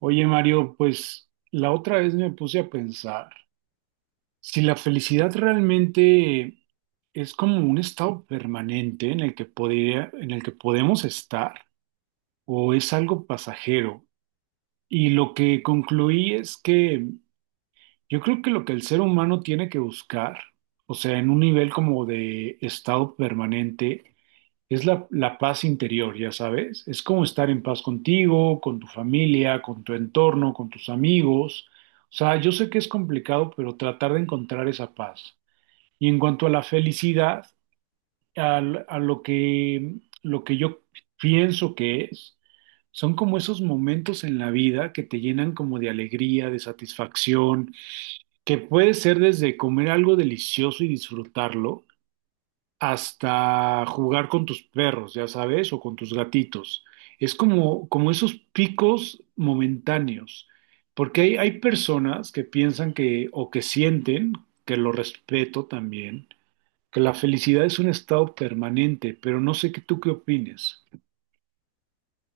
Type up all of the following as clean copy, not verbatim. Oye, Mario, pues la otra vez me puse a pensar, si la felicidad realmente es como un estado permanente en el que en el que podemos estar, o es algo pasajero. Y lo que concluí es que yo creo que lo que el ser humano tiene que buscar, o sea, en un nivel como de estado permanente, es la paz interior, ya sabes. Es como estar en paz contigo, con tu familia, con tu entorno, con tus amigos. O sea, yo sé que es complicado, pero tratar de encontrar esa paz. Y en cuanto a la felicidad, al- a, lo que, lo que yo pienso que es, son como esos momentos en la vida que te llenan como de alegría, de satisfacción, que puede ser desde comer algo delicioso y disfrutarlo hasta jugar con tus perros, ya sabes, o con tus gatitos. Es como esos picos momentáneos, porque hay personas que piensan que, o que sienten, que lo respeto también, que la felicidad es un estado permanente, pero no sé qué tú qué opines.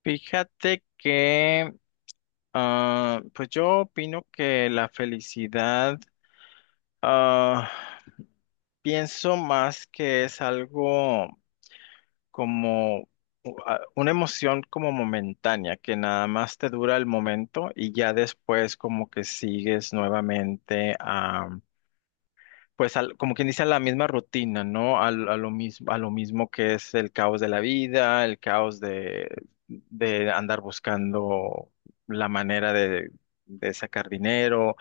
Fíjate que, pues yo opino que la felicidad, ah, pienso más que es algo como una emoción como momentánea, que nada más te dura el momento y ya después como que sigues nuevamente pues como quien dice, a la misma rutina, ¿no? A lo mismo, a lo mismo que es el caos de la vida, el caos de andar buscando la manera de sacar dinero,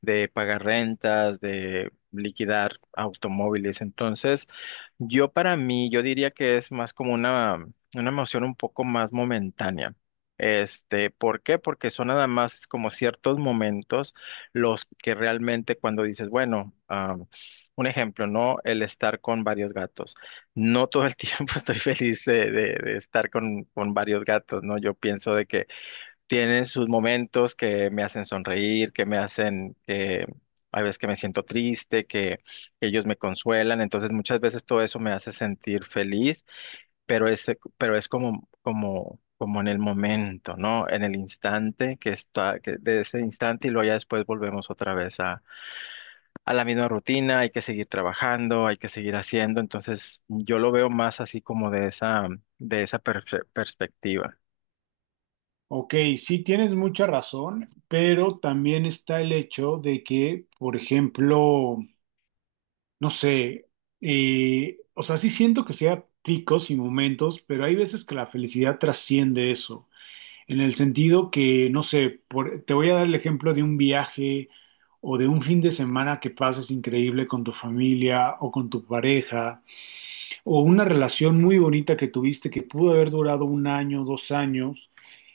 de pagar rentas, de liquidar automóviles. Entonces, yo para mí, yo diría que es más como una emoción un poco más momentánea. Este, ¿por qué? Porque son nada más como ciertos momentos los que realmente cuando dices, bueno, un ejemplo, ¿no? El estar con varios gatos. No todo el tiempo estoy feliz de estar con varios gatos, ¿no? Yo pienso de que tienen sus momentos que me hacen sonreír, que me hacen, que hay veces que me siento triste, que ellos me consuelan. Entonces, muchas veces todo eso me hace sentir feliz, pero es, pero es como, como en el momento, ¿no? En el instante que está, que de ese instante y luego ya después volvemos otra vez a la misma rutina, hay que seguir trabajando, hay que seguir haciendo. Entonces, yo lo veo más así como de de esa perspectiva. Ok, sí tienes mucha razón, pero también está el hecho de que, por ejemplo, no sé, o sea, sí siento que sea picos y momentos, pero hay veces que la felicidad trasciende eso, en el sentido que, no sé, te voy a dar el ejemplo de un viaje o de un fin de semana que pases increíble con tu familia o con tu pareja, o una relación muy bonita que tuviste que pudo haber durado un año, dos años.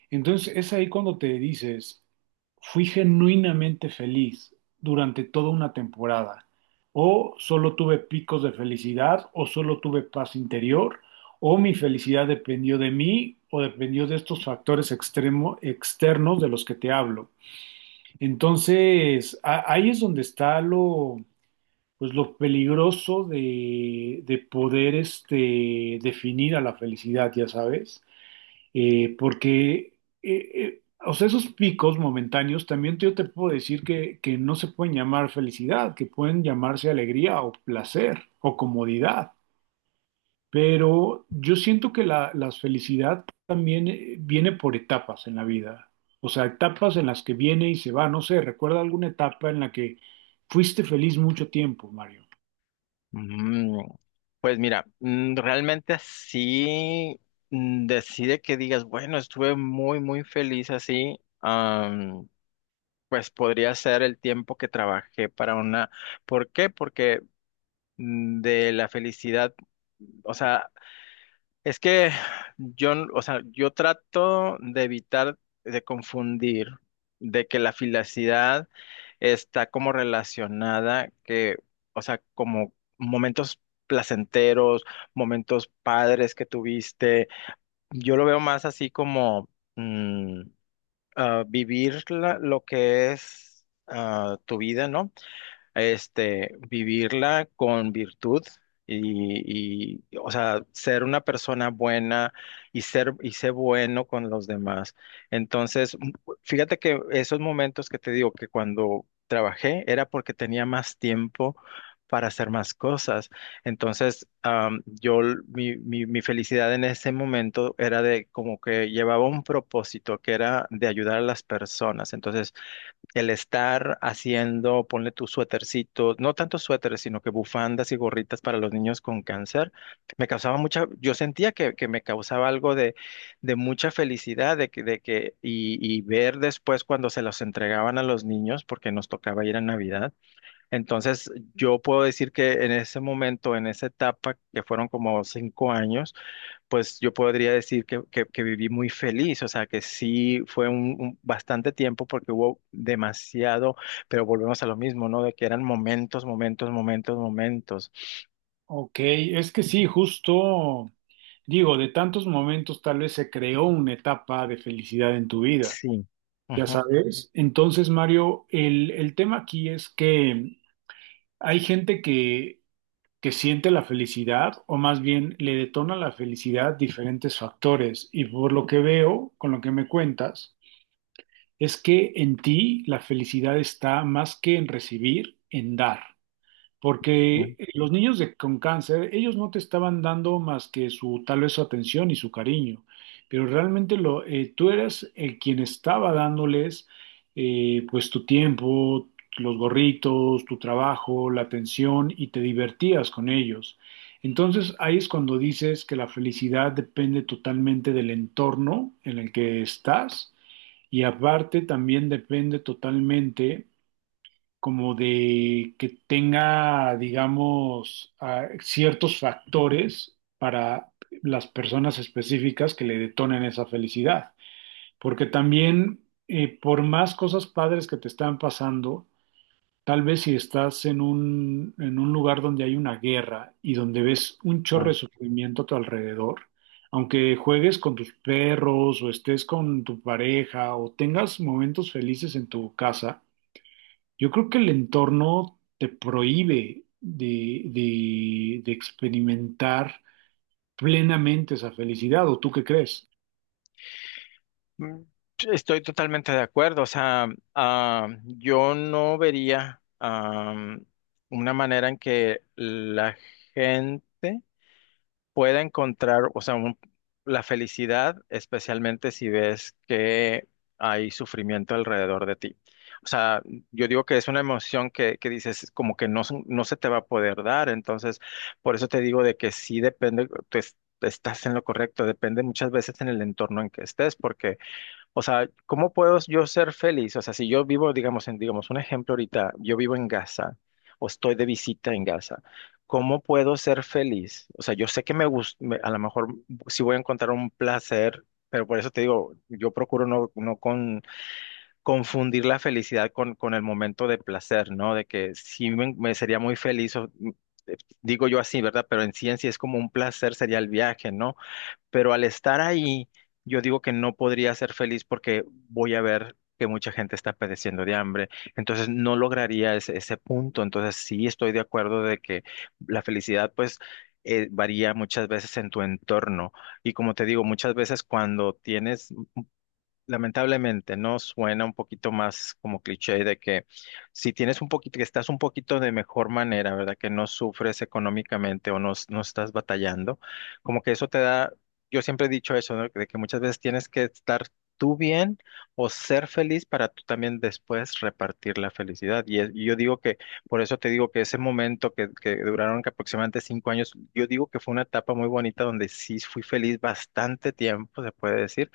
Entonces es ahí cuando te dices, fui genuinamente feliz durante toda una temporada, o solo tuve picos de felicidad, o solo tuve paz interior, o mi felicidad dependió de mí, o dependió de estos factores externos de los que te hablo. Entonces ahí es donde está pues lo peligroso de poder este, definir a la felicidad, ya sabes, porque o sea, esos picos momentáneos también yo te puedo decir que no se pueden llamar felicidad, que pueden llamarse alegría o placer o comodidad, pero yo siento que la felicidad también viene por etapas en la vida, o sea, etapas en las que viene y se va, no sé, recuerda alguna etapa en la que fuiste feliz mucho tiempo, Mario. Mm. Pues mira, realmente así decide que digas, bueno, estuve muy, muy feliz así. Pues podría ser el tiempo que trabajé para una. ¿Por qué? Porque de la felicidad, o sea, es que o sea, yo trato de evitar de confundir de que la filacidad está como relacionada que, o sea, como momentos placenteros, momentos padres que tuviste. Yo lo veo más así como mm, vivir lo que es tu vida, ¿no? Este, vivirla con virtud o sea, ser una persona buena y ser bueno con los demás. Entonces, fíjate que esos momentos que te digo que cuando trabajé era porque tenía más tiempo para hacer más cosas. Entonces, am, yo, l- mi felicidad en ese momento era de como que llevaba un propósito que era de ayudar a las personas. Entonces, el estar haciendo, ponle tus suétercitos, no tanto suéteres, sino que bufandas y gorritas para los niños con cáncer, me causaba mucha, yo sentía que me causaba algo de mucha felicidad, y ver después cuando se los entregaban a los niños, porque nos tocaba ir a Navidad. Entonces, yo puedo decir que en ese momento, en esa etapa, que fueron como 5 años, pues yo podría decir que viví muy feliz, o sea que sí fue un bastante tiempo porque hubo demasiado, pero volvemos a lo mismo, ¿no? De que eran momentos, momentos, momentos, momentos. Ok, es que sí, justo digo, de tantos momentos tal vez se creó una etapa de felicidad en tu vida. Sí. Ya Ujú, sabes. Entonces, Mario, el tema aquí es que hay gente que siente la felicidad o más bien le detona la felicidad diferentes factores. Y por lo que veo, con lo que me cuentas, es que en ti la felicidad está más que en recibir, en dar. ujú. Porque los niños con cáncer, ellos no te estaban dando más que su tal vez su atención y su cariño, pero realmente lo, tú eras el quien estaba dándoles pues tu tiempo, los gorritos, tu trabajo, la atención y te divertías con ellos. Entonces ahí es cuando dices que la felicidad depende totalmente del entorno en el que estás y aparte también depende totalmente como de que tenga, digamos, ciertos factores para las personas específicas que le detonen esa felicidad. Porque también, por más cosas padres que te están pasando, tal vez si estás en un lugar donde hay una guerra y donde ves un chorro de Ay. sufrimiento a tu alrededor, aunque juegues con tus perros o estés con tu pareja o tengas momentos felices en tu casa, yo creo que el entorno te prohíbe de, de experimentar plenamente esa felicidad, ¿o tú qué crees? Mm. Estoy totalmente de acuerdo, o sea, yo no vería una manera en que la gente pueda encontrar, o sea, la felicidad, especialmente si ves que hay sufrimiento alrededor de ti. O sea, yo digo que es una emoción que dices como que no, no se te va a poder dar, entonces por eso te digo de que sí depende, estás en lo correcto, depende muchas veces en el entorno en que estés, porque o sea, ¿cómo puedo yo ser feliz? O sea, si yo vivo, digamos, en, digamos, un ejemplo ahorita, yo vivo en Gaza o estoy de visita en Gaza, ¿cómo puedo ser feliz? O sea, yo sé que me gusta, a lo mejor sí voy a encontrar un placer, pero por eso te digo, yo procuro no, no con, confundir la felicidad con el momento de placer, ¿no? De que me sería muy feliz, o, digo yo así, ¿verdad? Pero en ciencia es como un placer, sería el viaje, ¿no? Pero al estar ahí, yo digo que no podría ser feliz porque voy a ver que mucha gente está padeciendo de hambre, entonces no lograría ese punto, entonces sí estoy de acuerdo de que la felicidad pues varía muchas veces en tu entorno y como te digo, muchas veces cuando tienes lamentablemente, ¿no? Suena un poquito más como cliché de que si tienes un poquito, que estás un poquito de mejor manera, ¿verdad? Que no sufres económicamente o no, no estás batallando, como que eso te da, yo siempre he dicho eso, ¿no? De que muchas veces tienes que estar tú bien o ser feliz para tú también después repartir la felicidad. Y yo digo que, por eso te digo que ese momento que duraron que aproximadamente 5 años, yo digo que fue una etapa muy bonita donde sí fui feliz bastante tiempo, se puede decir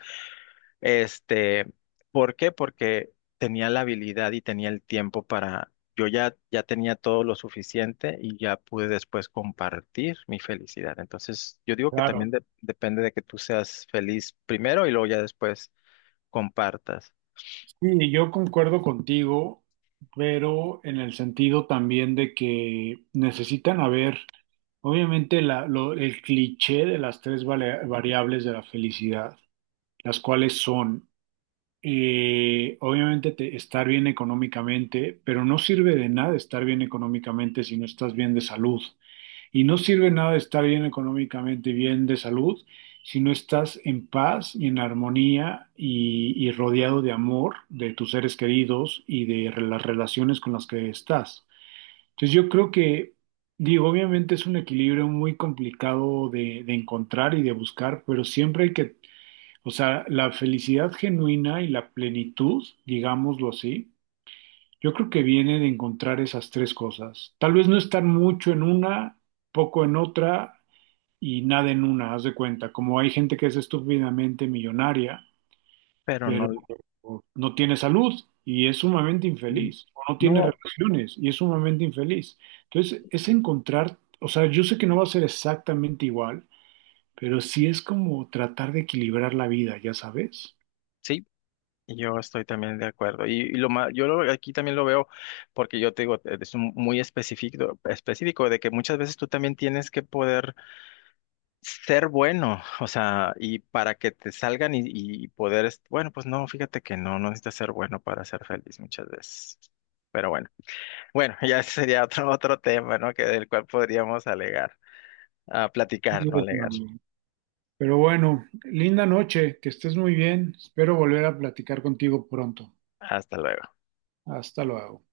este, ¿por qué? Porque tenía la habilidad y tenía el tiempo para, ya tenía todo lo suficiente y ya pude después compartir mi felicidad. Entonces, yo digo que Claro. también depende de que tú seas feliz primero y luego ya después compartas. Sí, yo concuerdo contigo, pero en el sentido también de que necesitan haber, obviamente, el cliché de las tres variables de la felicidad, las cuales son, obviamente, estar bien económicamente, pero no sirve de nada estar bien económicamente si no estás bien de salud. Y no sirve nada estar bien económicamente, bien de salud, si no estás en paz y en armonía y rodeado de amor de tus seres queridos y de las relaciones con las que estás. Entonces yo creo que, digo, obviamente es un equilibrio muy complicado de encontrar y de buscar, pero siempre hay que, o sea, la felicidad genuina y la plenitud, digámoslo así, yo creo que viene de encontrar esas tres cosas. Tal vez no estar mucho en una poco en otra y nada en una, haz de cuenta. Como hay gente que es estúpidamente millonaria, Pero pero no, no tiene salud y es sumamente mm, infeliz, o no tiene no, relaciones y es sumamente infeliz. Entonces, es encontrar, o sea, yo sé que no va a ser exactamente igual, pero sí es como tratar de equilibrar la vida, ya sabes. sí, yo estoy también de acuerdo. Y lo aquí también lo veo porque yo te digo, es muy específico, específico de que muchas veces tú también tienes que poder ser bueno, o sea, y para que te salgan y poder, bueno, pues no, fíjate que no, no necesitas ser bueno para ser feliz muchas veces. Pero bueno, bueno, ya sería otro, otro tema, ¿no? Que del cual podríamos alegar, ah, Sí, platicar, no es, alegar. mami. Pero bueno, linda noche, que estés muy bien. Espero volver a platicar contigo pronto. Hasta luego. Hasta luego.